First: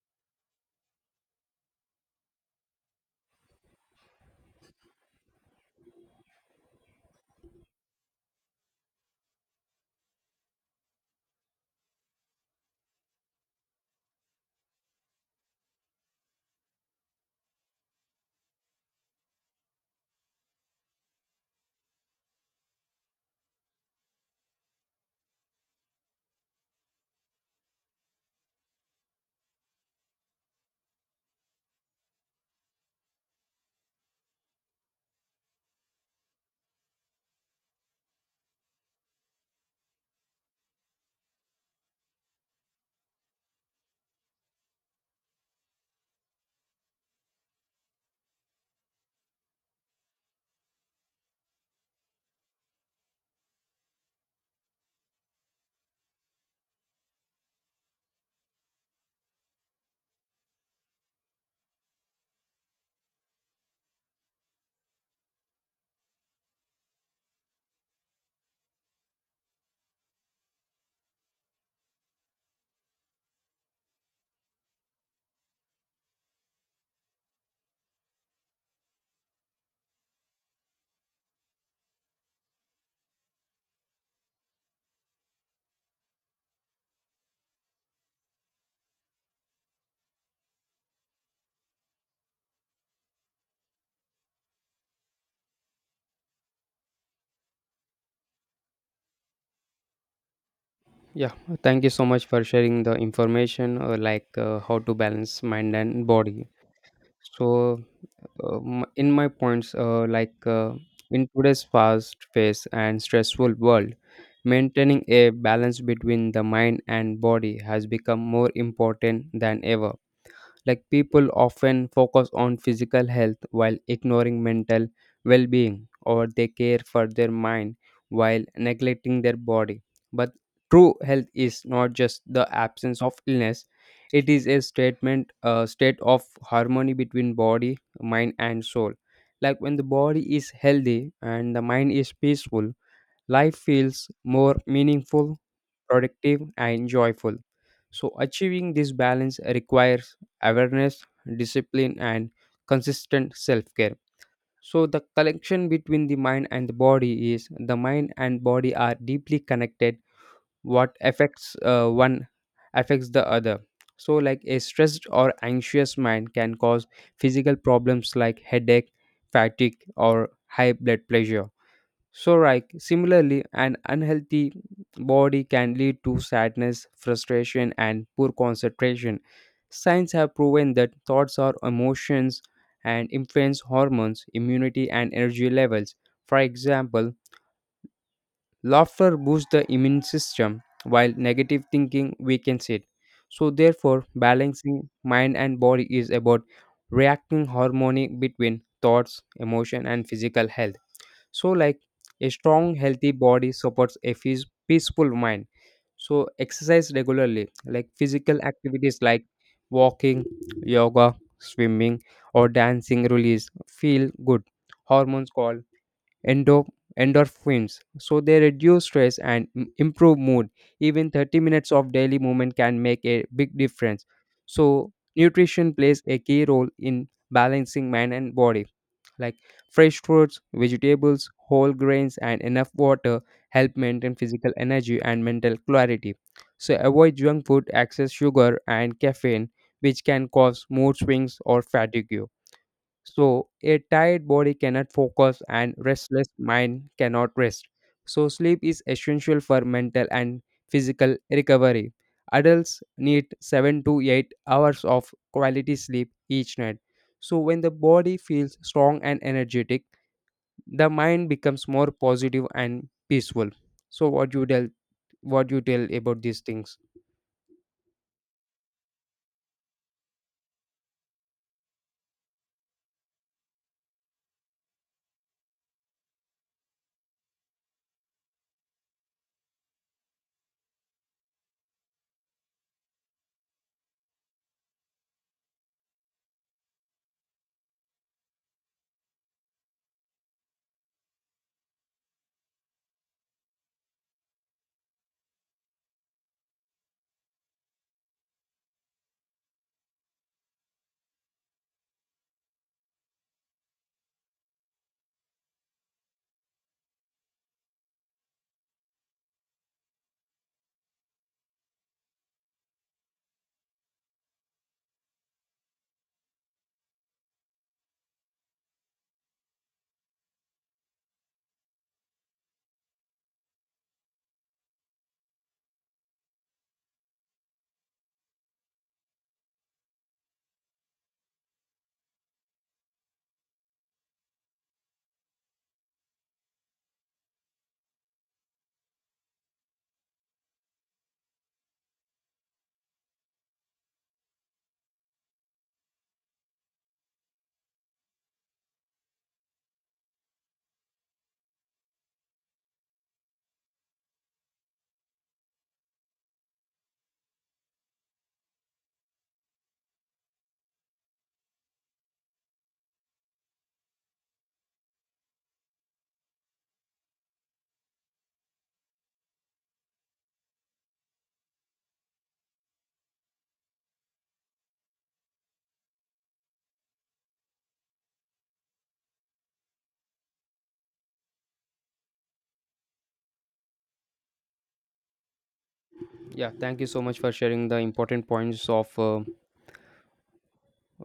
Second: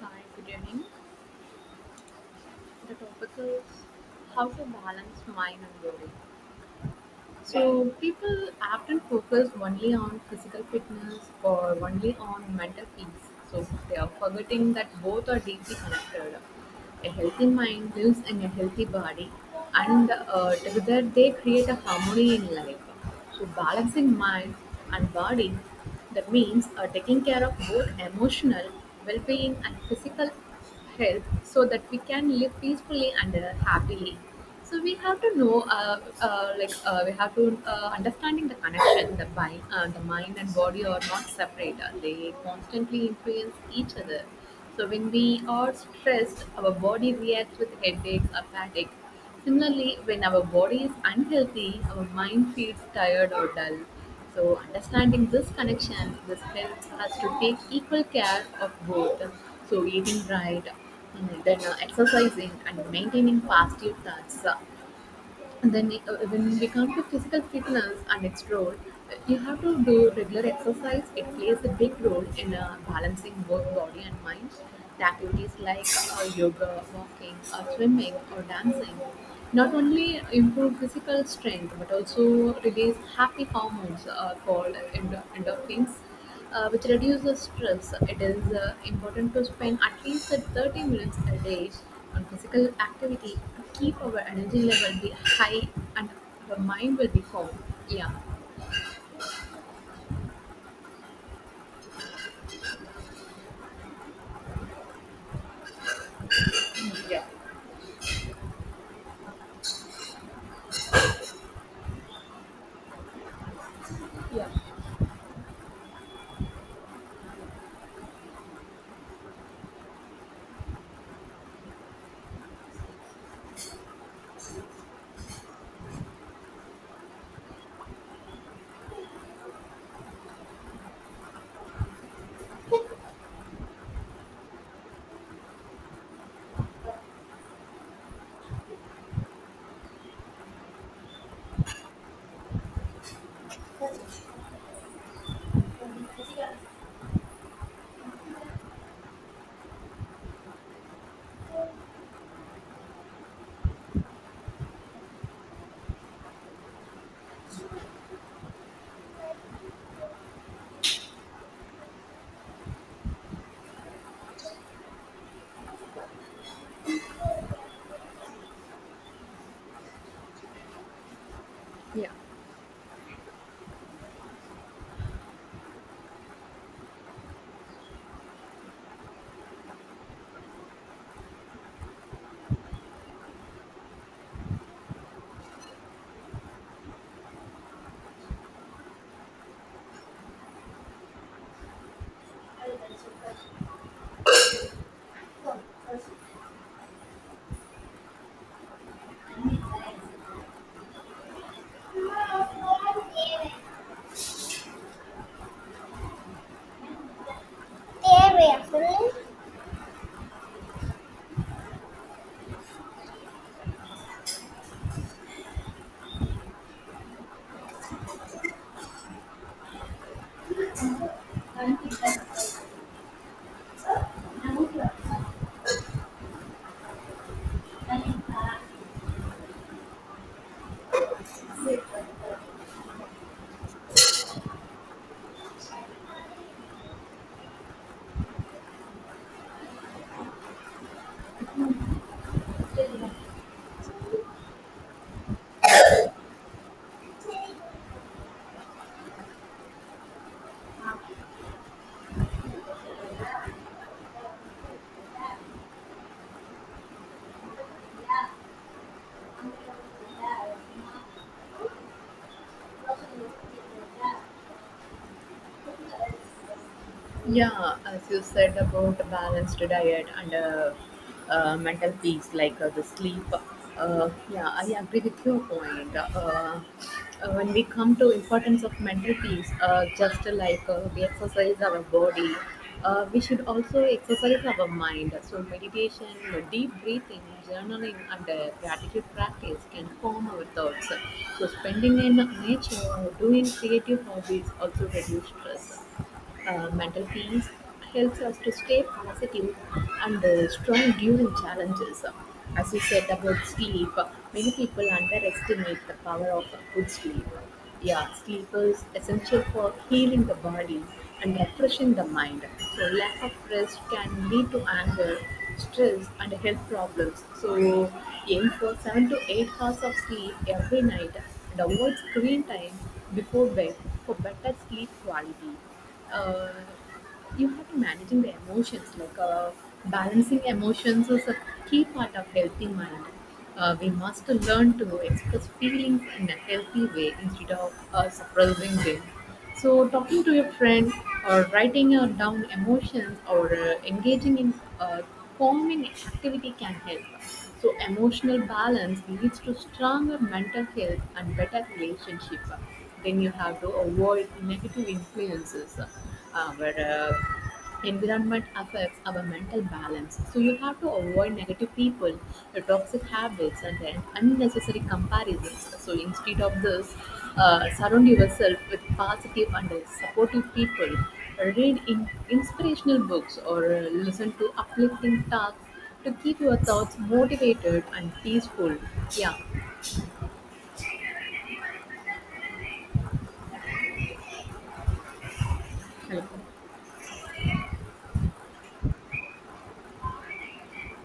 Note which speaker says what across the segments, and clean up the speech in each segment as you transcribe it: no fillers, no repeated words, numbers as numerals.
Speaker 1: Hi, good evening. The topic is how to balance mind and body. So, people often focus only on physical fitness or only on mental peace. So, they are forgetting that both are deeply connected. A healthy mind lives in a healthy body, and together they create a harmony in life. So balancing mind and body, that means taking care of both emotional well-being and physical health, so that we can live peacefully and happily. So we have to know, we have to understanding the connection. The mind and body are not separate. They constantly influence each other. So when we are stressed, our body reacts with headaches or fatigue. Similarly, when our body is unhealthy, our mind feels tired or dull. So, understanding this connection, this helps us to take equal care of both. So, eating right, mm, then exercising and maintaining positive thoughts. And then when we come to physical fitness and its role, you have to do regular exercise. It plays a big role in balancing both body and mind. The activities like yoga, walking, or swimming, or dancing not only improve physical strength but also release happy hormones endorphins, which reduces stress. It is important to spend at least 30 minutes a day on physical activity to keep our energy level be high and our mind will be calm. Yeah.
Speaker 2: Yeah, thank you so much for sharing the information how to balance mind and body.
Speaker 1: Yeah.
Speaker 2: So, in my points, like In today's fast paced and stressful world,
Speaker 1: Yeah,
Speaker 2: maintaining a balance between the mind and body has become more important than ever. Like, people often focus on physical health while ignoring mental well being, or they care for their mind while neglecting their body. But true health is not just the absence of illness, it is a state of harmony between body, mind, and soul. Like, when the body is healthy and the mind is peaceful, life feels more meaningful, productive, and joyful. So, achieving this balance requires awareness, discipline, and consistent self care. So, the connection between the mind and the body is the mind and body are deeply connected. What affects one affects the other. So, like, a stressed or anxious mind can cause physical problems like headache, fatigue, or high blood pressure,
Speaker 1: yeah.
Speaker 2: so, right, similarly, an unhealthy body can lead to sadness, frustration, and poor concentration. Science have proven that thoughts are emotions and influence hormones, immunity, and energy levels. For example, laughter boosts the immune system, while negative thinking weakens it. So, therefore, balancing mind and body is about reacting harmony between thoughts, emotion, and physical health. So, like, a strong healthy body supports a peaceful mind. So exercise regularly, like physical activities like walking, yoga, swimming, or dancing release feel good hormones called endo- endorphins, so they reduce stress and improve mood. Even 30 minutes of daily movement can make a big difference. So nutrition plays a key role in balancing mind and body, like fresh fruits, vegetables, whole grains, and enough water help maintain physical energy and mental clarity. So avoid junk food, excess sugar, and caffeine, which can cause mood swings or fatigue. So, a tired body cannot focus and restless mind cannot rest. So, sleep is essential for mental and physical recovery. Adults need 7 to 8 hours of quality sleep each night.
Speaker 1: ご視聴ありが
Speaker 2: So,
Speaker 1: とうござ
Speaker 2: when the body feels strong and energetic, the mind becomes more positive and peaceful. So,
Speaker 1: いました。
Speaker 2: what you tell about these things?
Speaker 1: Yeah, as you said about balanced diet and mental peace, like the sleep. Yeah, I agree with your point. When we come to importance of mental peace, just like we exercise our body, we should also exercise our mind. So meditation, deep breathing, journaling, and gratitude practice can calm our thoughts. So spending in nature, doing creative hobbies also reduce stress. Mental peace helps us to stay positive and strong during challenges. As you said about sleep, many people underestimate the power of good sleep. Yeah, sleep is essential for healing the body and refreshing the mind. So, lack of rest can lead to anger, stress, and health problems. So, aim for 7 to 8 hours of sleep every night and avoid screen time before bed for better sleep quality. uh, you have to managing the emotions, like, balancing emotions is a key part of healthy mind. We must learn to express feelings in a healthy way instead of suppressing them. So talking to your friend or writing down emotions or engaging in uh, calming activity can help. So emotional balance leads to stronger mental health and better relationship. Then you have to avoid negative influences. Our environment affects our mental balance, so you have to avoid negative people, the toxic habits, and then unnecessary comparisons. So instead of this, surround yourself with positive and supportive people, read in inspirational books or listen to uplifting talks to keep your thoughts motivated and peaceful. Yeah. Hello.
Speaker 2: Yeah, thank you so much for sharing the important points of uh,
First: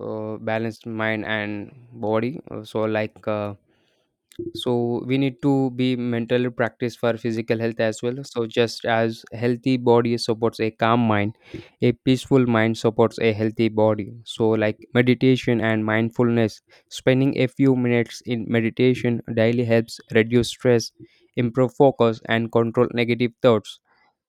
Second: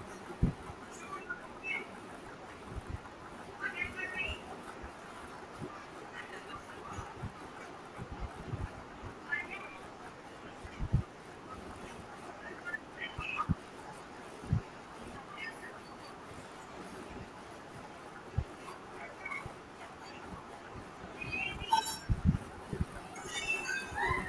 Speaker 2: uh, balanced mind and body. So, so we need to be mentally practice for physical health as well. So, just as healthy body supports a calm mind, a peaceful mind supports a healthy body. So, like meditation and mindfulness, spending a few minutes in meditation daily helps reduce stress, improve focus, and control negative thoughts.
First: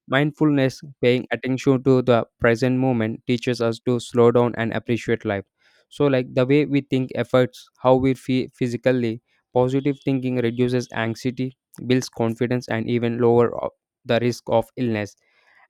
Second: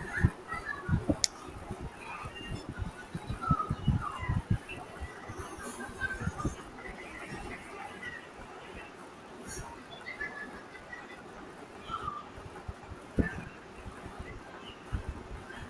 Speaker 2: Mindfulness, paying attention to the present moment, teaches us to slow down and appreciate life. So, like, the way we think affects how we feel physically. Positive thinking reduces anxiety, builds confidence, and even lower the risk of illness.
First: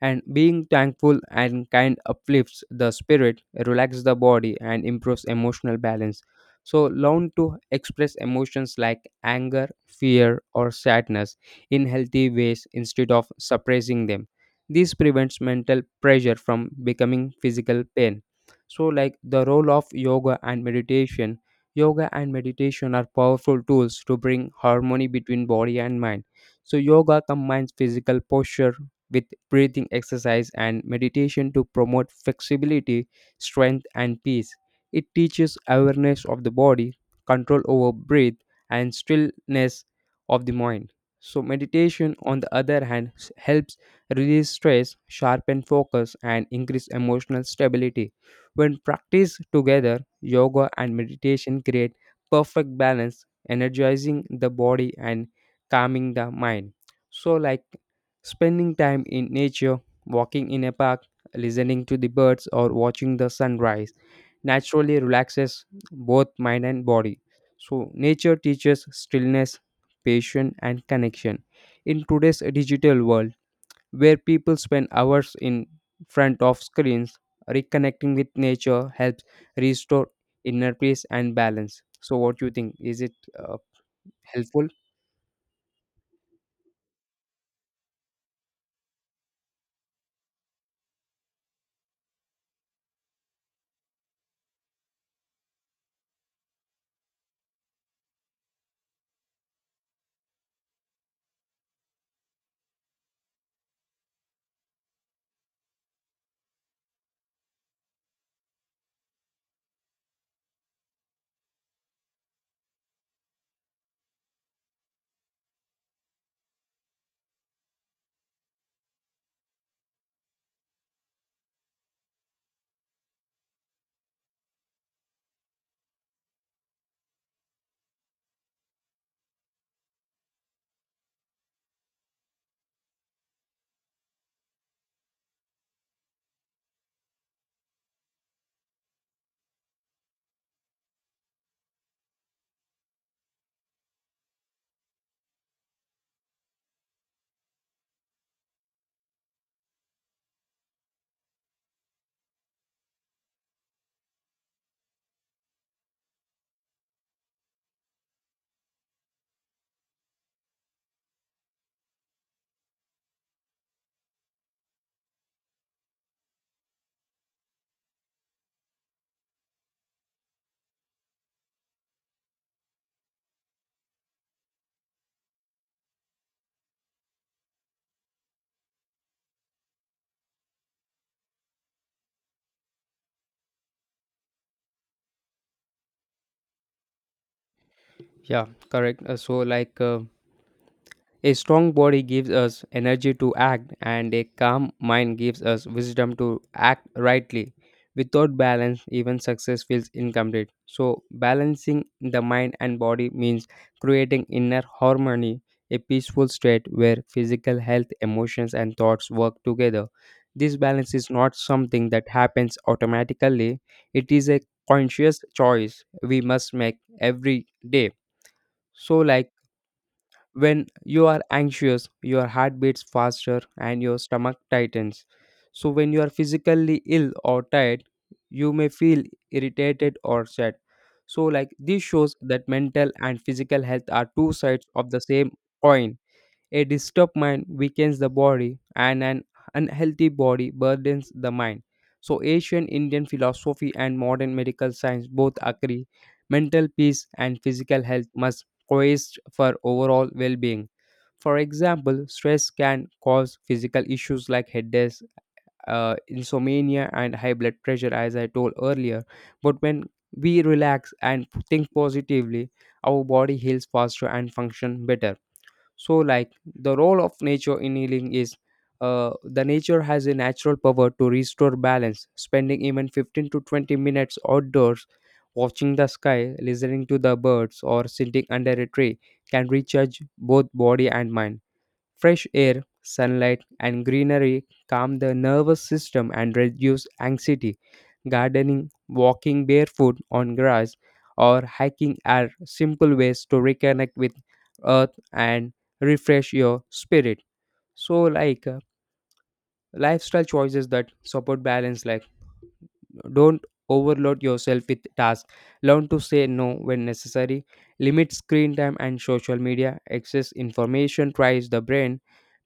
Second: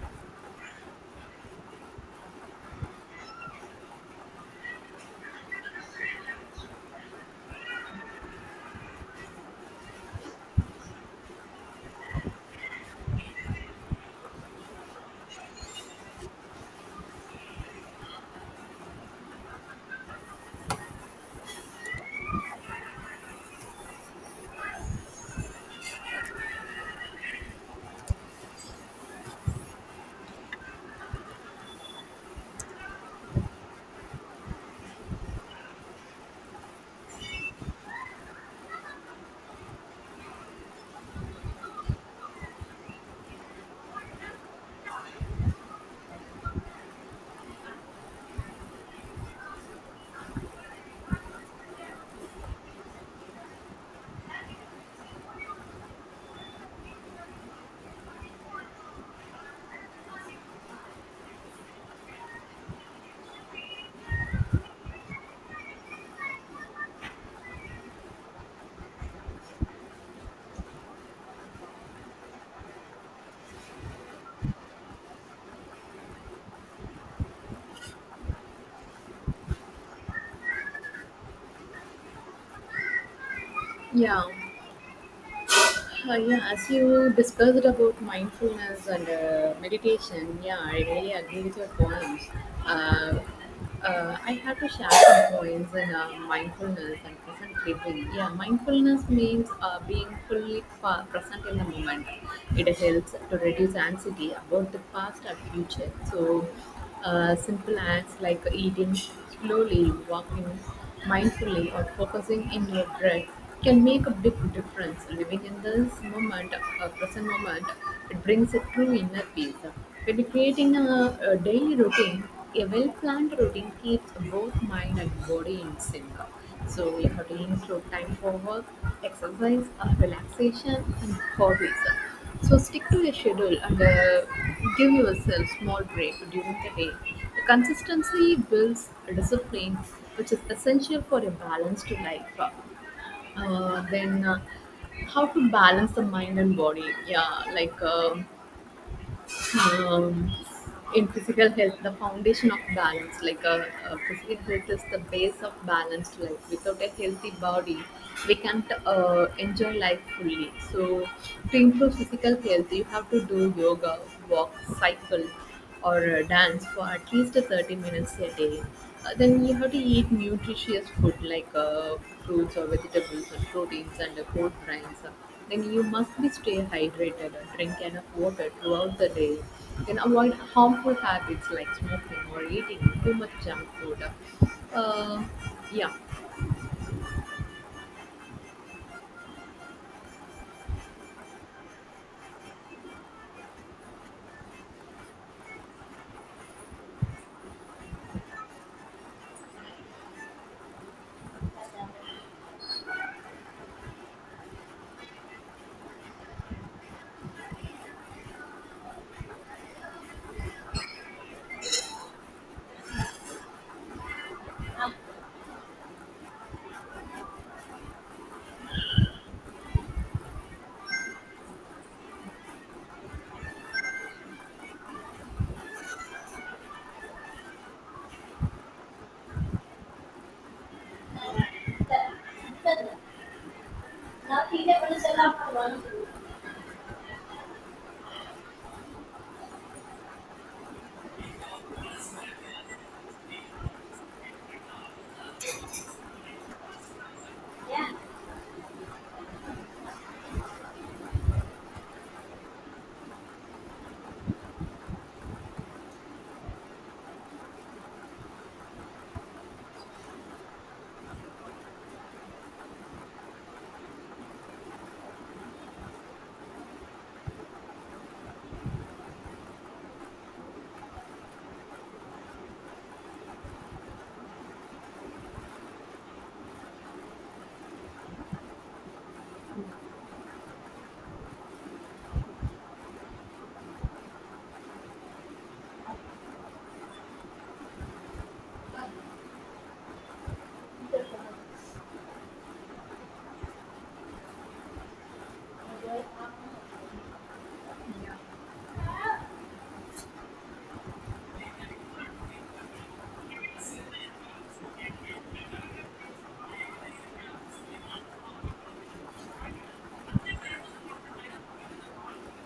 Speaker 2: And being thankful and kind uplifts the spirit, relaxes the body, and improves emotional balance. So, learn to express emotions like anger, fear, or sadness in healthy ways instead of suppressing them. This prevents mental pressure from becoming physical pain. So, like the role of yoga and meditation are powerful tools to bring harmony between body and mind. So, yoga combines physical posture with breathing exercise and meditation to promote flexibility, strength, and peace. It teaches awareness of the body, control over breath, and stillness of the mind. So, meditation, on the other hand, helps release stress, sharpen focus, and increase emotional stability. When practiced together, yoga and meditation create perfect balance, energizing the body and calming the mind. So, like spending time in nature, walking in a park, listening to the birds, or watching the sunrise naturally relaxes both mind and body. So, nature teaches stillness, patience, and connection. In today's digital world, where people spend hours in front of screens, reconnecting with nature helps restore inner peace and balance. So, what do you think? Is it uh,
Speaker 1: Yeah.
Speaker 2: helpful?
Speaker 1: Yeah, as you discussed about mindfulness and meditation, yeah, I really agree with your points. Uh, I have to share some points in mindfulness and present living. Yeah, mindfulness means being fully present in the moment. It helps to reduce anxiety about the past and future. So, simple acts like eating slowly, walking mindfully, or focusing in your breath can make a big difference. Living in this moment, present moment, it brings a true inner peace. When creating a daily routine, a well-planned routine keeps both mind and body in sync. So we have to include time for work, exercise, relaxation, and hobbies. So stick to your schedule and give yourself small break during the day. The consistency builds discipline, which is essential for a balanced life. Then, uh, how to balance the mind and body? Yeah, like. um, in physical health, the foundation of balance, like a physical health is the base of balanced life. Without a healthy body we can't enjoy life fully. So to improve physical health you have to do yoga, walk, cycle, or dance for at least 30 minutes a day. Then you have to eat nutritious food like fruits or vegetables and proteins and whole grains. Then you must be stay hydrated, drink enough water throughout the day. Then avoid harmful habits like smoking or eating too much junk food. Uh, yeah.
Speaker 2: Yeah, correct. A strong body gives us energy to act, and a calm mind gives us wisdom to act rightly. Without balance, even success feels incomplete. So, balancing the mind and body means creating inner harmony, a peaceful state where physical health, emotions, and thoughts work together. This balance is not something that happens automatically, it is a conscious choice we must make every day. So, like, when you are anxious, your heart beats faster and your stomach tightens. So, when you are physically ill or tired, you may feel irritated or sad. So, like, this shows that mental and physical health are two sides of the same coin. A disturbed mind weakens the body, and an unhealthy body burdens the mind. So, ancient Indian philosophy and modern medical science both agree mental peace and physical health must coexist for overall well being. For example, stress can cause physical issues like headaches, insomnia, and high blood pressure, as I told earlier. But when we relax and think positively, our body heals faster and functions better. So, like, the role of nature in healing is the nature has a natural power to restore balance. Spending even 15 to 20 minutes outdoors watching the sky, listening to the birds, or sitting under a tree can recharge both body and mind. Fresh air, sunlight, and greenery calm the nervous system and reduce anxiety. Gardening, walking barefoot on grass, or hiking are simple ways to reconnect with earth and refresh your spirit. So,
Speaker 1: Yeah.
Speaker 2: lifestyle choices that support balance, like don't overload yourself with tasks. Learn to say no when necessary. Limit screen time and social media. Excess information tries the brain.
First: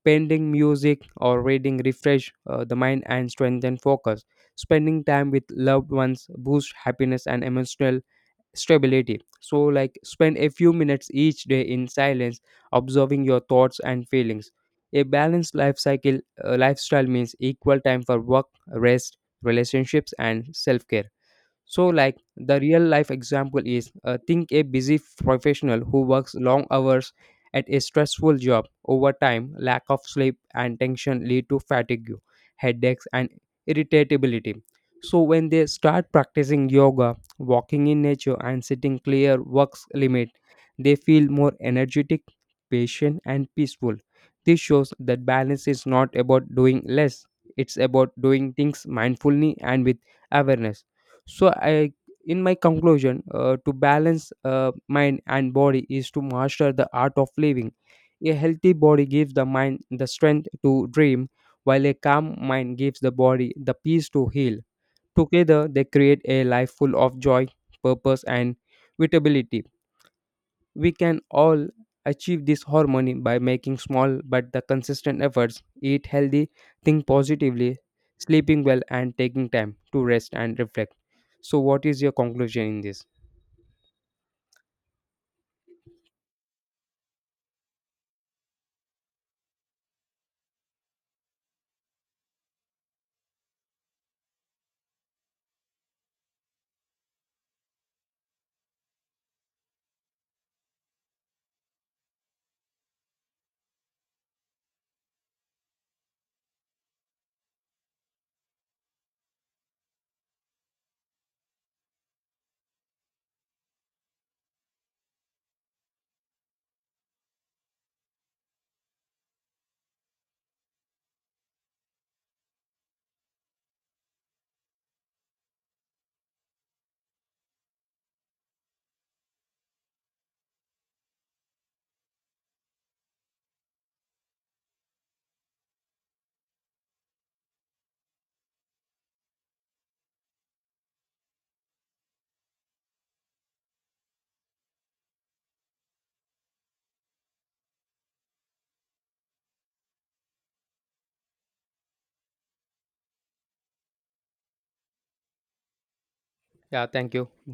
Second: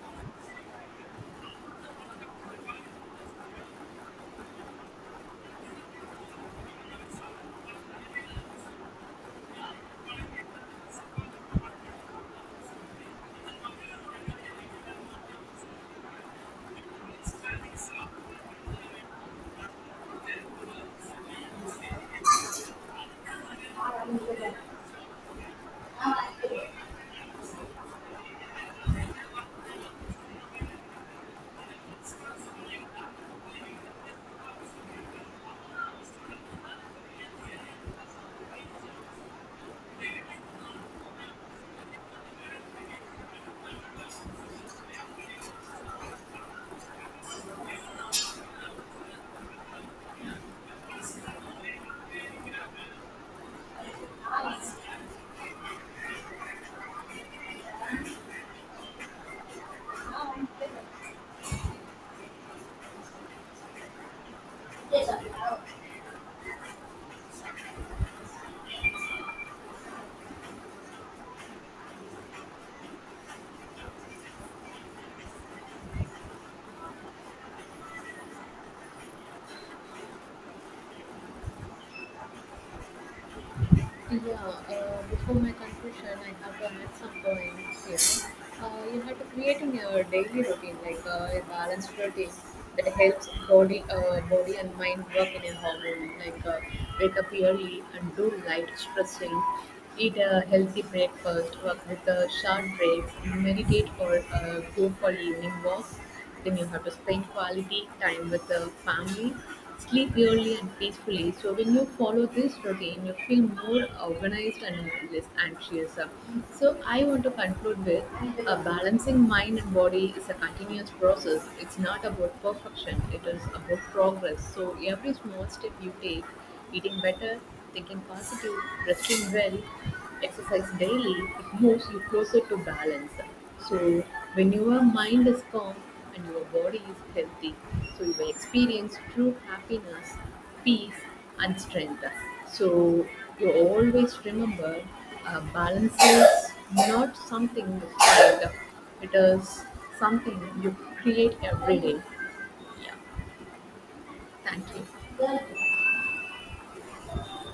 Speaker 2: Painting, music, or reading refresh the mind and strengthen focus. Spending time with loved ones boosts happiness and emotional stability. So, like, spend a few minutes each day in silence, observing your thoughts and feelings. A balanced life cycle lifestyle means equal time for work, rest, relationships, and self care. So, like the real life example is,
Speaker 1: Yeah,
Speaker 2: think a busy professional who works long hours at a stressful job. Over time, lack of sleep and tension lead to fatigue, headaches, and irritability. So, when they start practicing yoga, walking in nature, and setting clear works limit, they feel more energetic, patient, and peaceful. This shows that balance is not about doing less; it's about doing things mindfully and with awareness. So i in my conclusion uh, to balance mind and body is to master the art of living. A healthy body gives the mind the strength to dream, while a calm mind gives the body the peace to heal. Together they create a life full of joy, purpose, and vitability. We can all achieve this harmony by making small but the consistent efforts: eat healthy, think positively, sleeping well, and taking time to rest and reflect. So what is your conclusion in this?
Speaker 1: before my conclusion, I have to add some points here. You have to creating a daily routine, like a balanced routine that helps body and mind work in a harmony. Like wake up early and do light stretching, eat a healthy breakfast, work with a short break, meditate or go for evening walk. Then you have to spend quality time with the family, sleep early and peacefully. So when you follow this routine, you feel more organized and less anxious. So I want to conclude with a balancing mind and body is a continuous process. It's not about perfection. It is about progress. So every small step you take, eating better, thinking positive, resting well, exercise daily, it moves you closer to balance. So, when your mind is calm and your body is healthy, so you will experience true happiness, peace, and strength. So, you always remember, balance is not something you find, it is something you create every day. Yeah, thank you.
Speaker 2: Yeah, thank you.